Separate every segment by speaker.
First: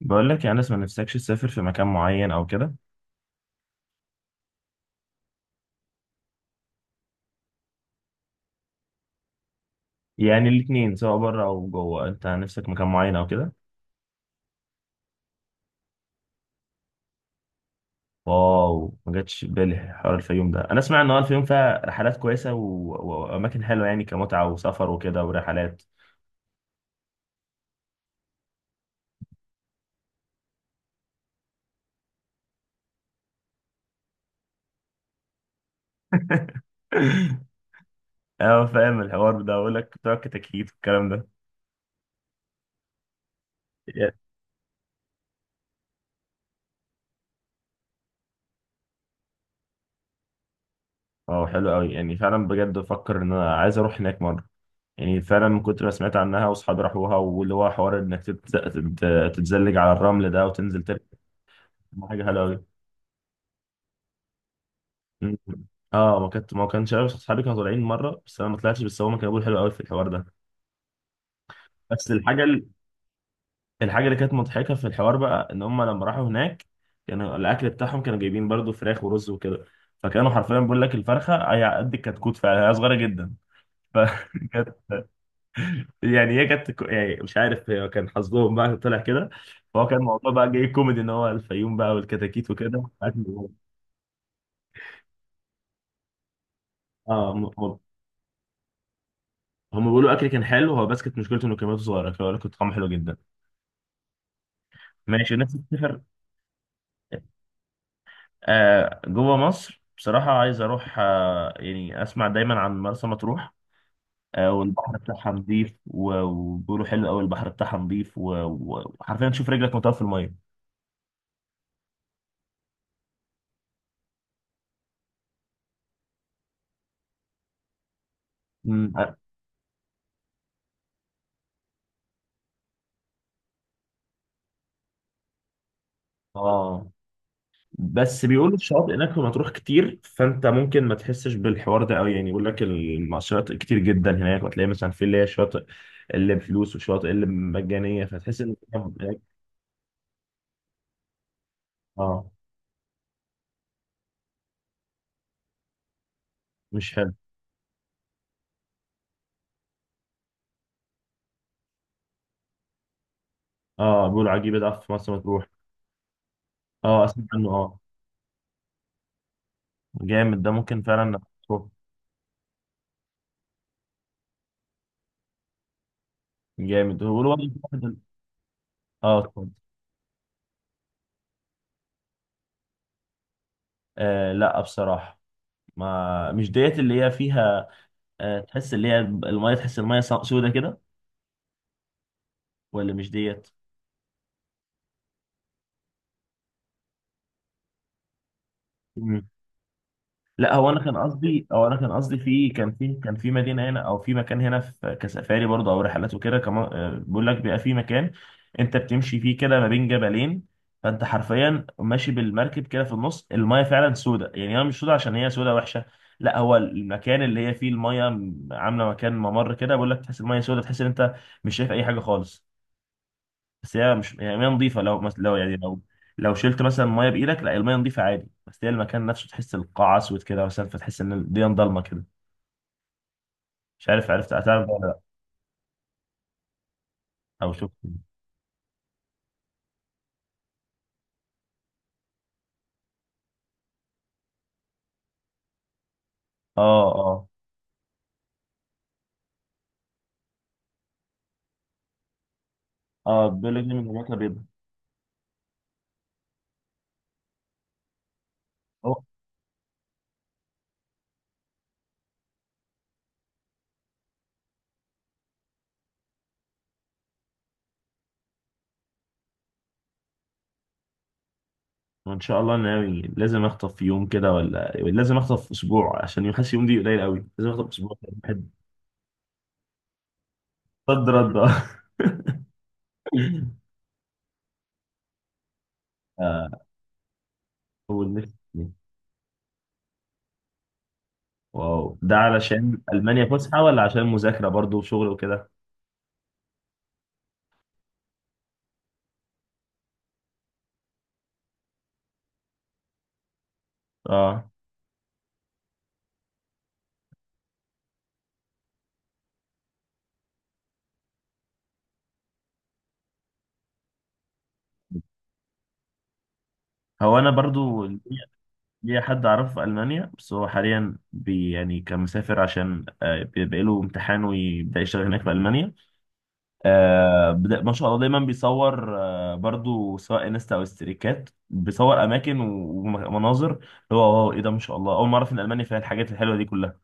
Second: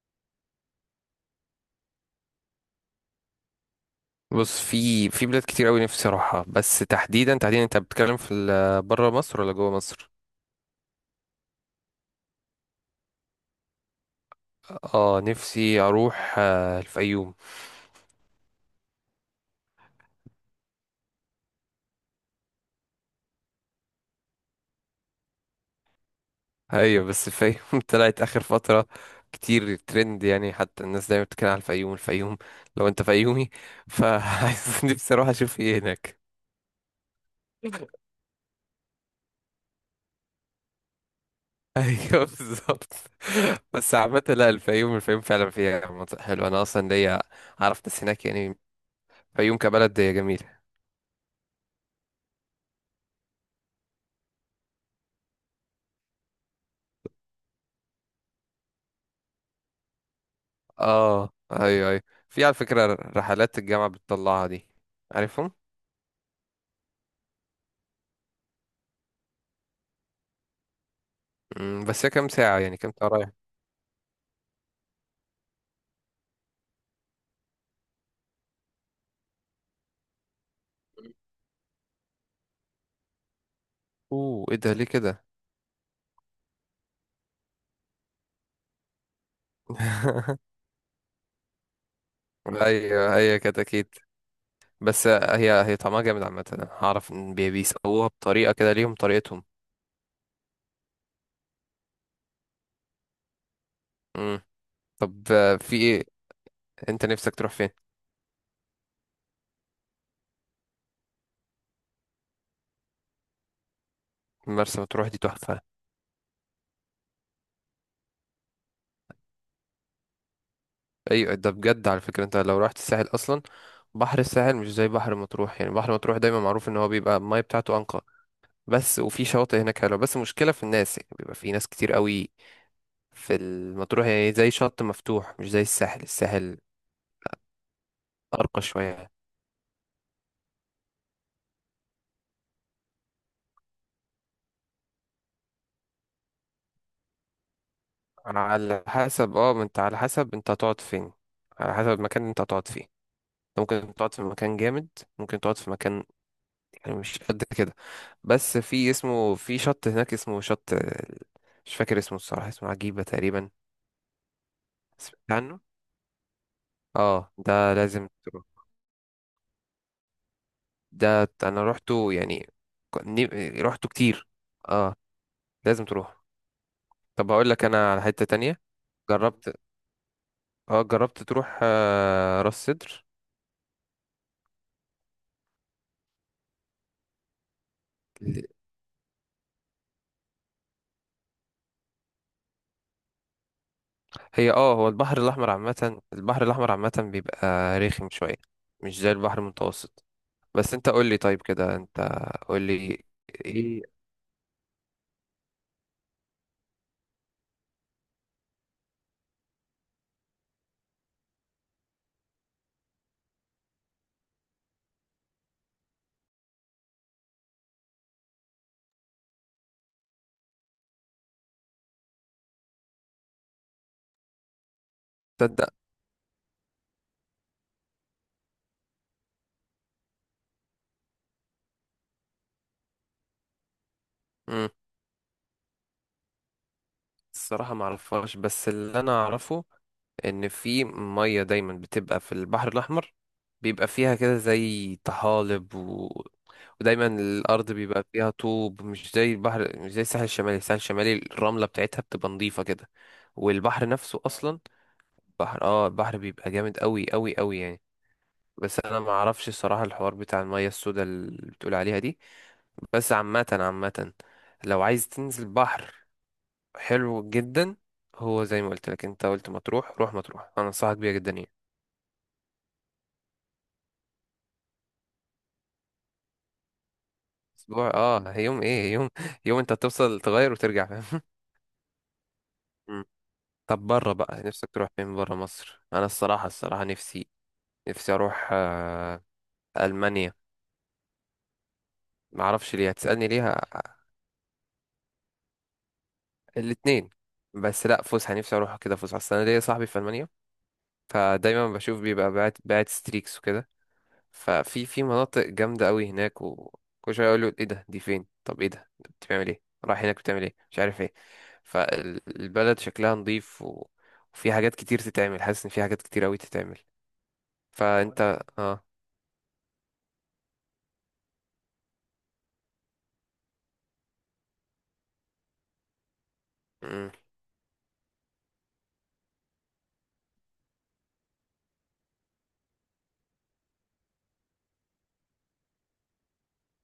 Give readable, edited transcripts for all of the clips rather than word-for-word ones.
Speaker 1: بقول لك يعني لسه ما نفسكش تسافر في مكان معين او كده؟
Speaker 2: بص، في بلاد كتير قوي نفسي اروحها. بس تحديدا تحديدا، انت بتتكلم في بره مصر ولا جوه مصر؟
Speaker 1: يعني الاثنين، سواء بره او جوه، انت نفسك مكان معين او كده؟
Speaker 2: اه، نفسي اروح الفيوم.
Speaker 1: واو، ما جاتش في بالي حوار الفيوم ده. انا اسمع ان هو الفيوم فيها رحلات كويسه واماكن حلوه يعني، كمتعه وسفر وكده ورحلات.
Speaker 2: ايوه، بس الفيوم طلعت اخر فتره كتير ترند، يعني حتى الناس دايما بتتكلم على الفيوم الفيوم لو انت فيومي، فعايز نفسي اروح اشوف ايه هناك.
Speaker 1: اه، فاهم الحوار ده، اقول لك بتوع كتاكيت والكلام ده.
Speaker 2: ايوه، بالظبط. بس عامة، لا، الفيوم الفيوم فعلا فيها مناطق حلوة، انا اصلا ليا اعرف ناس هناك يعني، الفيوم كبلد جميل.
Speaker 1: اه حلو قوي يعني، فعلا بجد بفكر ان انا عايز اروح هناك مره، يعني فعلا من كتر ما سمعت عنها واصحابي راحوها، واللي هو حوار انك تتزلج على الرمل ده وتنزل،
Speaker 2: اه، ايوه، ايوه.
Speaker 1: ما حاجه حلوه
Speaker 2: في، على
Speaker 1: قوي.
Speaker 2: فكرة، رحلات الجامعة بتطلعها دي، عارفهم.
Speaker 1: اه ما كانش عارف، اصحابي كانوا طالعين مره بس انا ما طلعتش، بس هم كانوا بيقولوا حلو قوي في الحوار ده.
Speaker 2: بس
Speaker 1: بس
Speaker 2: هي كام
Speaker 1: الحاجه
Speaker 2: ساعة،
Speaker 1: ال-
Speaker 2: يعني كام ساعة رايح؟
Speaker 1: الحاجه اللي كانت مضحكه في الحوار بقى، ان هم لما راحوا هناك كانوا الاكل بتاعهم كانوا جايبين برضو فراخ ورز وكده، فكانوا حرفيا بيقول لك الفرخه هي قد الكتكوت، فعلا هي صغيره جدا
Speaker 2: اوه، ايه ده،
Speaker 1: فكانت.
Speaker 2: ليه كده؟
Speaker 1: يعني هي كانت، يعني مش عارف، هي كان حظهم بقى طلع كده. فهو كان الموضوع بقى جاي كوميدي، ان هو الفيوم بقى والكتاكيت وكده
Speaker 2: ايوه، هي كده اكيد. بس هي طعمها جامد عامة، انا هعرف ان
Speaker 1: اه.
Speaker 2: بيسووها بطريقة كده، ليهم طريقتهم.
Speaker 1: هم بيقولوا اكل كان حلو هو، بس كانت مشكلته انه كميته صغيره، فبيقول لك كنت طعمه حلو جدا.
Speaker 2: مم. طب،
Speaker 1: ماشي، نفسي
Speaker 2: في
Speaker 1: اسافر.
Speaker 2: ايه؟ انت نفسك تروح فين؟
Speaker 1: آه جوه مصر بصراحه، عايز اروح، يعني اسمع دايما عن مرسى مطروح. آه،
Speaker 2: مرسى
Speaker 1: والبحر
Speaker 2: مطروح دي
Speaker 1: بتاعها
Speaker 2: تحفة.
Speaker 1: نظيف وبيقولوا حلو قوي، البحر بتاعها نظيف و- و- وحرفيا تشوف رجلك مطوه في الميه.
Speaker 2: ايوه، ده بجد، على فكرة، انت لو رحت الساحل اصلا، بحر الساحل مش زي بحر مطروح. يعني بحر مطروح دايما معروف ان هو بيبقى المية بتاعته انقى.
Speaker 1: مم.
Speaker 2: بس وفي شواطئ هناك حلوة، بس مشكلة في الناس يعني، بيبقى في ناس كتير قوي في المطروح، يعني زي شط مفتوح، مش زي الساحل الساحل.
Speaker 1: اه، بس بيقولوا
Speaker 2: أرقى
Speaker 1: الشواطئ
Speaker 2: شوية.
Speaker 1: هناك في مطروح كتير، فانت ممكن ما تحسش بالحوار ده قوي، يعني يقول لك الشواطئ كتير جدا هناك، وتلاقي مثلا في اللي هي شاطئ اللي بفلوس، وشواطئ اللي مجانيه، فتحس ان
Speaker 2: على حسب، ما انت على حسب، انت هتقعد فين، على حسب المكان
Speaker 1: اه،
Speaker 2: اللي انت هتقعد فيه. انت ممكن تقعد في مكان جامد، ممكن تقعد في مكان
Speaker 1: مش
Speaker 2: يعني
Speaker 1: حلو.
Speaker 2: مش قد كده. بس في، اسمه، في شط هناك اسمه شط. مش فاكر اسمه الصراحة، اسمه عجيبة تقريبا.
Speaker 1: اه بيقولوا عجيبة ده في مرسى
Speaker 2: سمعت
Speaker 1: مطروح.
Speaker 2: عنه.
Speaker 1: اه، اسمع
Speaker 2: اه،
Speaker 1: عنه
Speaker 2: ده
Speaker 1: اه.
Speaker 2: لازم تروح.
Speaker 1: جامد ده ممكن فعلا، نروح.
Speaker 2: ده انا روحته يعني. روحته كتير. اه، لازم تروح.
Speaker 1: جامد، هو
Speaker 2: طب،
Speaker 1: بيقولوا برضه
Speaker 2: هقول لك انا على حتة تانية.
Speaker 1: اه، اتفضل.
Speaker 2: جربت اه جربت تروح راس سدر؟
Speaker 1: آه لا بصراحة، ما مش ديت اللي هي فيها. آه، تحس المية سودة كده، ولا مش ديت.
Speaker 2: هي اه هو البحر الاحمر عامة، البحر الاحمر عامة بيبقى رخم شوية، مش زي البحر المتوسط.
Speaker 1: لا، هو
Speaker 2: بس
Speaker 1: انا
Speaker 2: انت
Speaker 1: كان
Speaker 2: قول لي طيب
Speaker 1: قصدي،
Speaker 2: كده، انت
Speaker 1: في،
Speaker 2: قول
Speaker 1: كان في
Speaker 2: لي
Speaker 1: كان في مدينه هنا،
Speaker 2: ايه.
Speaker 1: او في مكان هنا، في كسفاري برضه او رحلات وكده كمان. بيقول لك بيبقى في مكان انت بتمشي فيه كده ما بين جبلين، فانت حرفيا ماشي بالمركب كده في النص، المايه فعلا سودة. يعني هي مش سودة عشان هي سودة وحشه، لا، هو المكان اللي هي فيه المايه عامله مكان ممر كده. بيقول لك تحس المايه سودة، تحس ان انت مش شايف اي حاجه خالص، بس هي مش يعني ميه نظيفه. لو مثلا، لو يعني
Speaker 2: تصدق؟
Speaker 1: لو لو شلت مثلا ميه بايدك، لا، الميه نظيفه عادي، بس هي المكان نفسه تحس القاع اسود كده مثلا، فتحس ان الدنيا ضلمه كده. مش عارف، هتعرف
Speaker 2: مم.
Speaker 1: ده ولا لا، او
Speaker 2: الصراحة
Speaker 1: شفت.
Speaker 2: ما اعرفهاش، بس اللي انا اعرفه ان في ميه دايما بتبقى في البحر الاحمر، بيبقى فيها كده زي طحالب
Speaker 1: اه
Speaker 2: ودايما
Speaker 1: اه
Speaker 2: الارض بيبقى فيها طوب، مش زي البحر، مش زي الساحل الشمالي، الساحل الشمالي الرمله بتاعتها بتبقى نظيفه كده.
Speaker 1: اه، بيقول لك دي
Speaker 2: والبحر
Speaker 1: من الوقت
Speaker 2: نفسه
Speaker 1: بيض.
Speaker 2: اصلا، بحر اه البحر بيبقى جامد قوي قوي قوي يعني. بس انا
Speaker 1: اه،
Speaker 2: ما اعرفش الصراحه الحوار بتاع الميه السوداء اللي بتقول عليها دي. بس عامه عامه، لو عايز تنزل بحر حلو جدا، هو زي ما قلت لك، انت قلت مطروح، روح مطروح، انا انصحك بيها جدا يعني.
Speaker 1: وان شاء الله ناوي، لازم اخطف في يوم كده، ولا يعني لازم اخطف في اسبوع، عشان يوم حاسس يوم دي قليل قوي، لازم اخطف في
Speaker 2: اسبوع،
Speaker 1: اسبوع بحب.
Speaker 2: يوم ايه، يوم. يوم انت هتوصل تغير وترجع،
Speaker 1: صد
Speaker 2: فاهم؟
Speaker 1: رد اه.
Speaker 2: مم. طب، بره بقى نفسك تروح فين؟ بره مصر انا الصراحه
Speaker 1: آه،
Speaker 2: الصراحه نفسي، نفسي
Speaker 1: اول
Speaker 2: اروح
Speaker 1: نفسي.
Speaker 2: المانيا.
Speaker 1: واو، ده
Speaker 2: ما اعرفش
Speaker 1: علشان
Speaker 2: ليه،
Speaker 1: المانيا
Speaker 2: هتسالني ليه
Speaker 1: فسحه ولا
Speaker 2: ه-
Speaker 1: عشان مذاكره برضو وشغل وكده؟
Speaker 2: الاتنين. بس لا، فسحه، نفسي اروح كده فسحه، اصل انا ليا صاحبي في المانيا. فدايما بشوف بيبقى باعت ستريكس وكده.
Speaker 1: اه،
Speaker 2: ففي مناطق جامدة قوي هناك، وكل شوية يقولوا ايه ده، دي فين، طب ايه ده، أنت بتعمل ايه، رايح هناك بتعمل ايه، مش عارف ايه. فالبلد شكلها نظيف وفي حاجات كتير تتعمل، حاسس ان في حاجات كتير قوي تتعمل،
Speaker 1: هو انا برضو ليا
Speaker 2: فانت اه
Speaker 1: ليا حد اعرفه في المانيا، بس هو حاليا بي يعني كان مسافر، عشان بيبقى له امتحان ويبدا يشتغل هناك في المانيا.
Speaker 2: مم.
Speaker 1: ما شاء الله، دايما بيصور، برضو، سواء انستا او استريكات، بيصور اماكن و- ومناظر، اللي هو، واو ايه ده، ما شاء الله، اول مره اعرف ان المانيا فيها الحاجات الحلوه دي كلها.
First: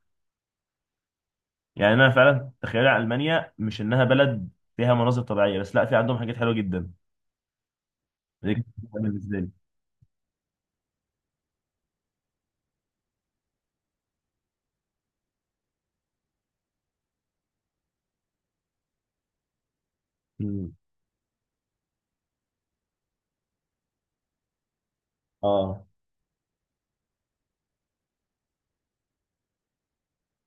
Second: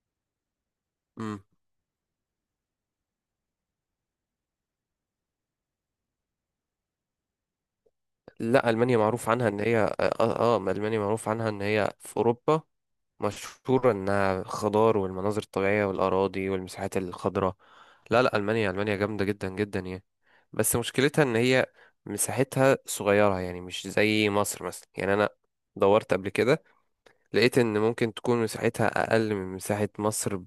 Speaker 2: مم.
Speaker 1: يعني انا فعلا تخيل المانيا مش انها بلد فيها مناظر طبيعيه بس، لا، في عندهم حاجات حلوه جدا. دي كانت
Speaker 2: لا، المانيا معروف
Speaker 1: بالنسبه لي.
Speaker 2: عنها ان هي المانيا معروف عنها ان هي في اوروبا، مشهورة إنها خضار والمناظر الطبيعية والأراضي والمساحات الخضراء. لا، لا، ألمانيا ألمانيا جامدة جدا جدا يعني.
Speaker 1: مم.
Speaker 2: بس مشكلتها إن هي مساحتها صغيرة، يعني مش زي مصر مثلا. يعني أنا
Speaker 1: اه،
Speaker 2: دورت قبل كده، لقيت إن ممكن تكون مساحتها أقل من مساحة مصر،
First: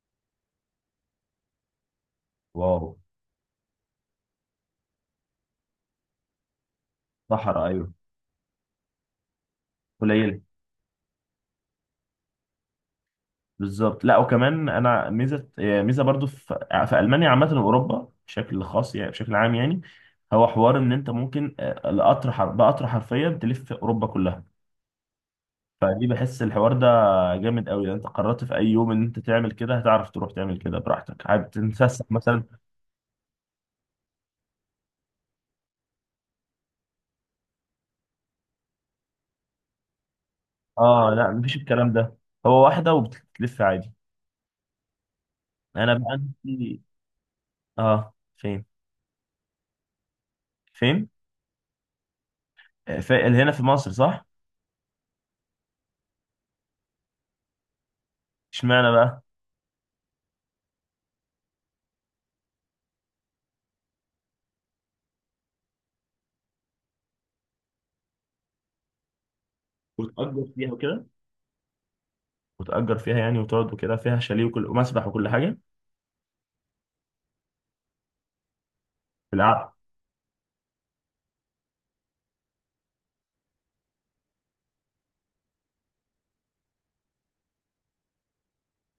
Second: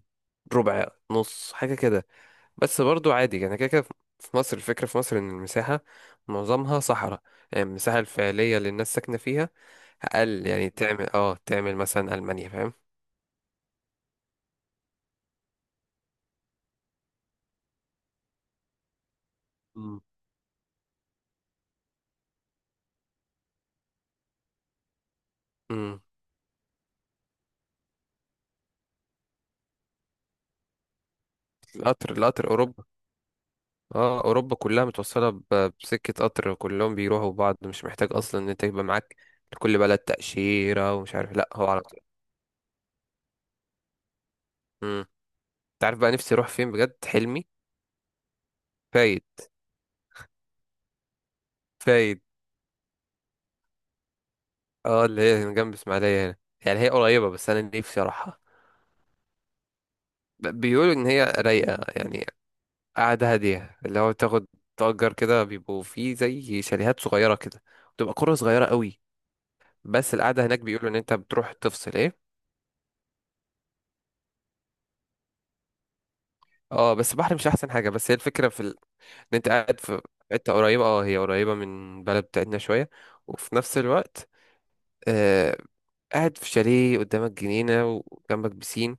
Speaker 2: ربع نص حاجة كده. بس
Speaker 1: واو.
Speaker 2: برضو عادي يعني كده كده. في مصر الفكرة، في مصر إن المساحة معظمها صحراء، يعني
Speaker 1: صحراء، ايوه.
Speaker 2: المساحة الفعلية اللي الناس ساكنة فيها
Speaker 1: قليل.
Speaker 2: أقل، يعني تعمل مثلا ألمانيا.
Speaker 1: بالظبط. لا وكمان انا ميزه، يعني برضو في المانيا عامه، واوروبا بشكل خاص، يعني بشكل عام يعني.
Speaker 2: فاهم؟
Speaker 1: هو حوار ان انت ممكن، بقطر حرفيا تلف في اوروبا كلها،
Speaker 2: امم
Speaker 1: فدي بحس الحوار ده جامد قوي. لو انت قررت في اي يوم ان انت تعمل كده، هتعرف تروح تعمل كده براحتك، عايز تتفسح
Speaker 2: القطر
Speaker 1: مثلا.
Speaker 2: القطر اوروبا، اه اوروبا كلها متوصله بسكه قطر، كلهم بيروحوا بعض، مش محتاج اصلا ان انت يبقى معاك لكل بلد تاشيره
Speaker 1: اه
Speaker 2: ومش
Speaker 1: لا،
Speaker 2: عارف، لا
Speaker 1: مفيش
Speaker 2: هو على
Speaker 1: الكلام
Speaker 2: طول.
Speaker 1: ده، هو واحده وبتلف عادي.
Speaker 2: امم انت
Speaker 1: انا
Speaker 2: عارف بقى
Speaker 1: بقى
Speaker 2: نفسي اروح فين
Speaker 1: نفسي-
Speaker 2: بجد؟ حلمي،
Speaker 1: اه، فين
Speaker 2: فايد
Speaker 1: فين
Speaker 2: فايد.
Speaker 1: في هنا في مصر صح؟
Speaker 2: اه، اللي هي هنا جنب اسماعيليه هنا، يعني هي قريبه بس انا نفسي اروحها.
Speaker 1: اشمعنى بقى؟
Speaker 2: بيقولوا ان هي رايقه يعني، قاعده هاديه، اللي هو تاخد تأجر كده، بيبقوا فيه زي شاليهات صغيره كده، بتبقى قرى صغيره قوي. بس
Speaker 1: وتأجر
Speaker 2: القعده هناك
Speaker 1: فيها
Speaker 2: بيقولوا ان
Speaker 1: وكده
Speaker 2: انت بتروح تفصل ايه.
Speaker 1: وتأجر فيها يعني، وتقعد وكده، فيها شاليه وكل ومسبح وكل حاجة.
Speaker 2: اه، بس البحر مش احسن حاجه، بس هي الفكره في ان انت
Speaker 1: بالعقل.
Speaker 2: قاعد في حته قريبه، هي قريبه من بلد بتاعتنا شويه، وفي نفس الوقت، آه قاعد في شاليه قدامك جنينه، وجنبك بسين،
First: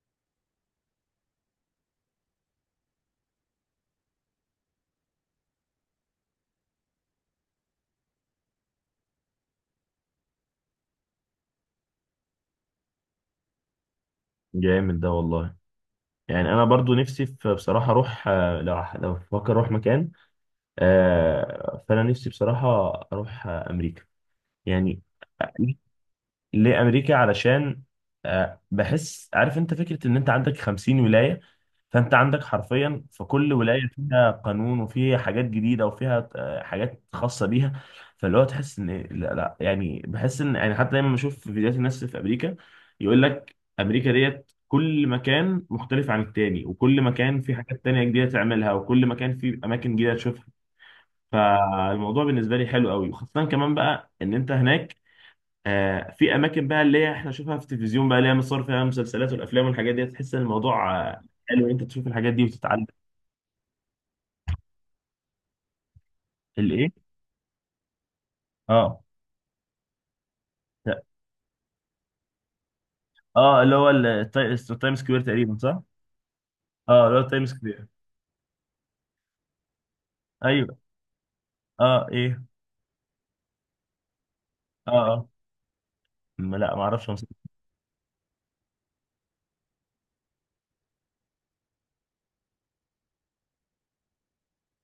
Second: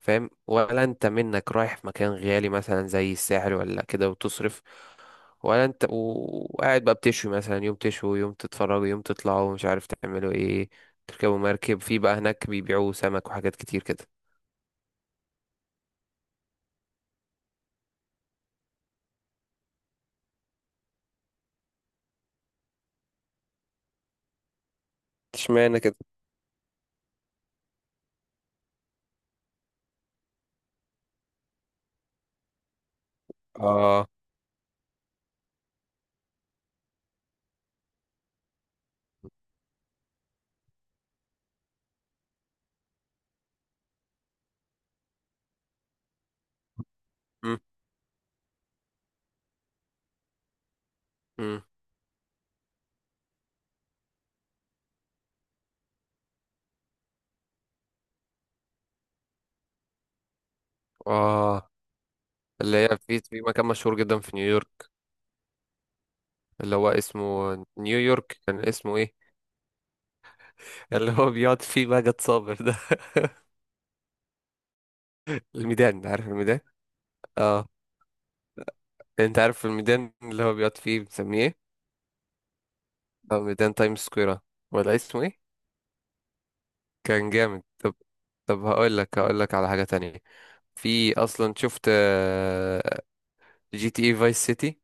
Speaker 2: فاهم؟ ولا انت منك رايح في مكان غالي مثلا زي الساحل ولا كده وتصرف، ولا انت وقاعد بقى بتشوي، مثلا يوم تشوي، يوم تتفرجوا، يوم تطلعوا مش عارف تعملوا ايه، تركبوا مركب، في بقى هناك بيبيعوا سمك وحاجات كتير كده.
Speaker 1: جامد ده والله. يعني انا برضو نفسي في بصراحه اروح، لو بفكر اروح مكان. فانا نفسي بصراحه اروح امريكا، يعني.
Speaker 2: اشمعنى كده؟
Speaker 1: ليه امريكا؟ علشان بحس، عارف انت فكره ان انت عندك 50 ولايه، فانت عندك حرفيا في كل ولايه
Speaker 2: اه.
Speaker 1: فيها قانون، وفيها حاجات جديده، وفيها حاجات خاصه بيها. فاللي هو تحس ان، لا لا، يعني بحس ان، يعني حتى دايما بشوف في فيديوهات الناس في امريكا، يقول لك امريكا ديت كل مكان مختلف عن التاني، وكل مكان في
Speaker 2: مم.
Speaker 1: حاجات تانية جديده تعملها، وكل مكان في اماكن جديده تشوفها.
Speaker 2: مم.
Speaker 1: فالموضوع بالنسبه لي حلو قوي، وخاصه كمان بقى ان انت هناك في اماكن بقى اللي هي احنا نشوفها في التلفزيون بقى، اللي هي مصور فيها المسلسلات والافلام والحاجات دي، تحس ان الموضوع حلو،
Speaker 2: اه،
Speaker 1: إن انت تشوف الحاجات دي
Speaker 2: اللي
Speaker 1: وتتعلم.
Speaker 2: هي في مكان مشهور جدا في نيويورك، اللي هو
Speaker 1: الايه؟
Speaker 2: اسمه نيويورك، كان اسمه
Speaker 1: اه
Speaker 2: ايه؟
Speaker 1: لا.
Speaker 2: اللي هو بيقعد فيه ماجد صابر ده.
Speaker 1: اه، اللي هو التايم سكوير تقريبا، صح؟
Speaker 2: الميدان، عارف الميدان؟
Speaker 1: اه، اللي هو التايم
Speaker 2: اه،
Speaker 1: سكوير.
Speaker 2: انت عارف الميدان اللي هو
Speaker 1: ايوه.
Speaker 2: بيقعد فيه بنسميه ايه؟
Speaker 1: اه ايه.
Speaker 2: اه، ميدان تايم سكوير،
Speaker 1: اه
Speaker 2: ولا اسمه
Speaker 1: اه.
Speaker 2: ايه؟
Speaker 1: لا، ما اعرفش
Speaker 2: كان جامد. طب، هقول لك على حاجة تانية. في اصلا، شفت GTA فايس سيتي؟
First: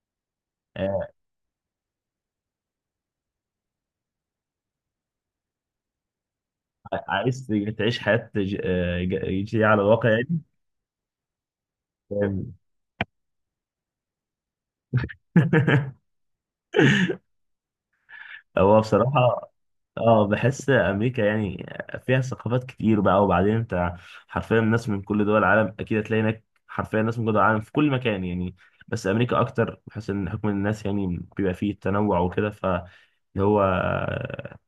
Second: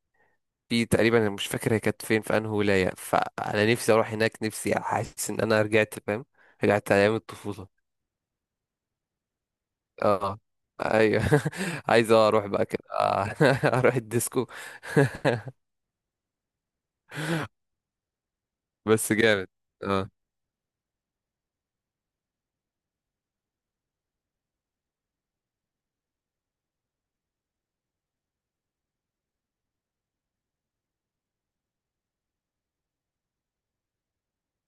Speaker 2: في
Speaker 1: آه.
Speaker 2: تقريبا أنا مش فاكر هي كانت فين، في انهي ولاية، فانا نفسي اروح هناك. نفسي احس ان انا رجعت، فاهم؟ رجعت ايام
Speaker 1: عايز
Speaker 2: الطفولة.
Speaker 1: تعيش حياه، جديده على الواقع
Speaker 2: اه،
Speaker 1: يعني.
Speaker 2: ايوه. عايز اروح
Speaker 1: آم.
Speaker 2: بقى كده، اروح الديسكو.
Speaker 1: هو
Speaker 2: بس جامد
Speaker 1: بصراحة،
Speaker 2: اه
Speaker 1: اه بحس امريكا يعني فيها ثقافات كتير بقى. وبعدين انت حرفيا ناس من كل دول العالم اكيد هتلاقي هناك، حرفيا ناس من كل دول العالم في كل مكان يعني، بس امريكا اكتر، بحس ان حكم الناس يعني بيبقى فيه تنوع وكده، فاللي هو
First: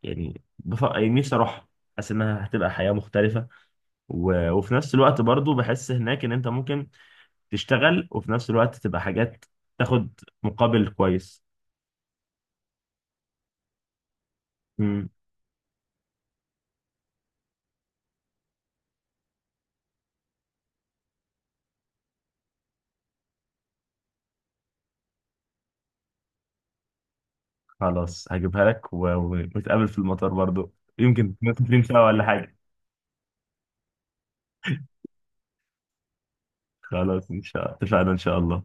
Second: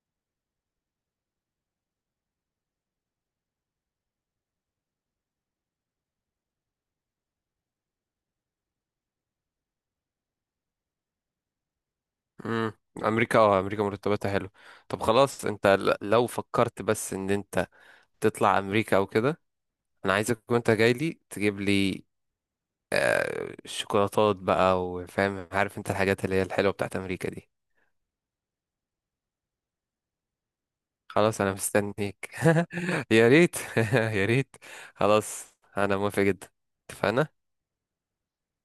Speaker 1: يعني نفسي اروح، حاسس انها هتبقى حياة مختلفة. و... وفي نفس الوقت برضو بحس هناك ان انت ممكن تشتغل، وفي نفس الوقت تبقى حاجات تاخد مقابل كويس.
Speaker 2: امم امريكا مرتباتها حلو. طب خلاص، انت لو فكرت بس ان انت تطلع امريكا او كده، انا عايزك وانت جاي لي تجيب لي شوكولاتات بقى، وفاهم، عارف انت الحاجات اللي هي الحلوه بتاعت امريكا دي.
Speaker 1: خلاص هجيبها لك، و- ونتقابل في المطار برضو، يمكن
Speaker 2: خلاص انا
Speaker 1: نتكلم سوا ولا
Speaker 2: مستنيك.
Speaker 1: حاجة.
Speaker 2: يا ريت. يا ريت. خلاص، انا موافق جدا.
Speaker 1: خلاص، إن
Speaker 2: اتفقنا.
Speaker 1: شاء الله، اتفقنا إن شاء الله.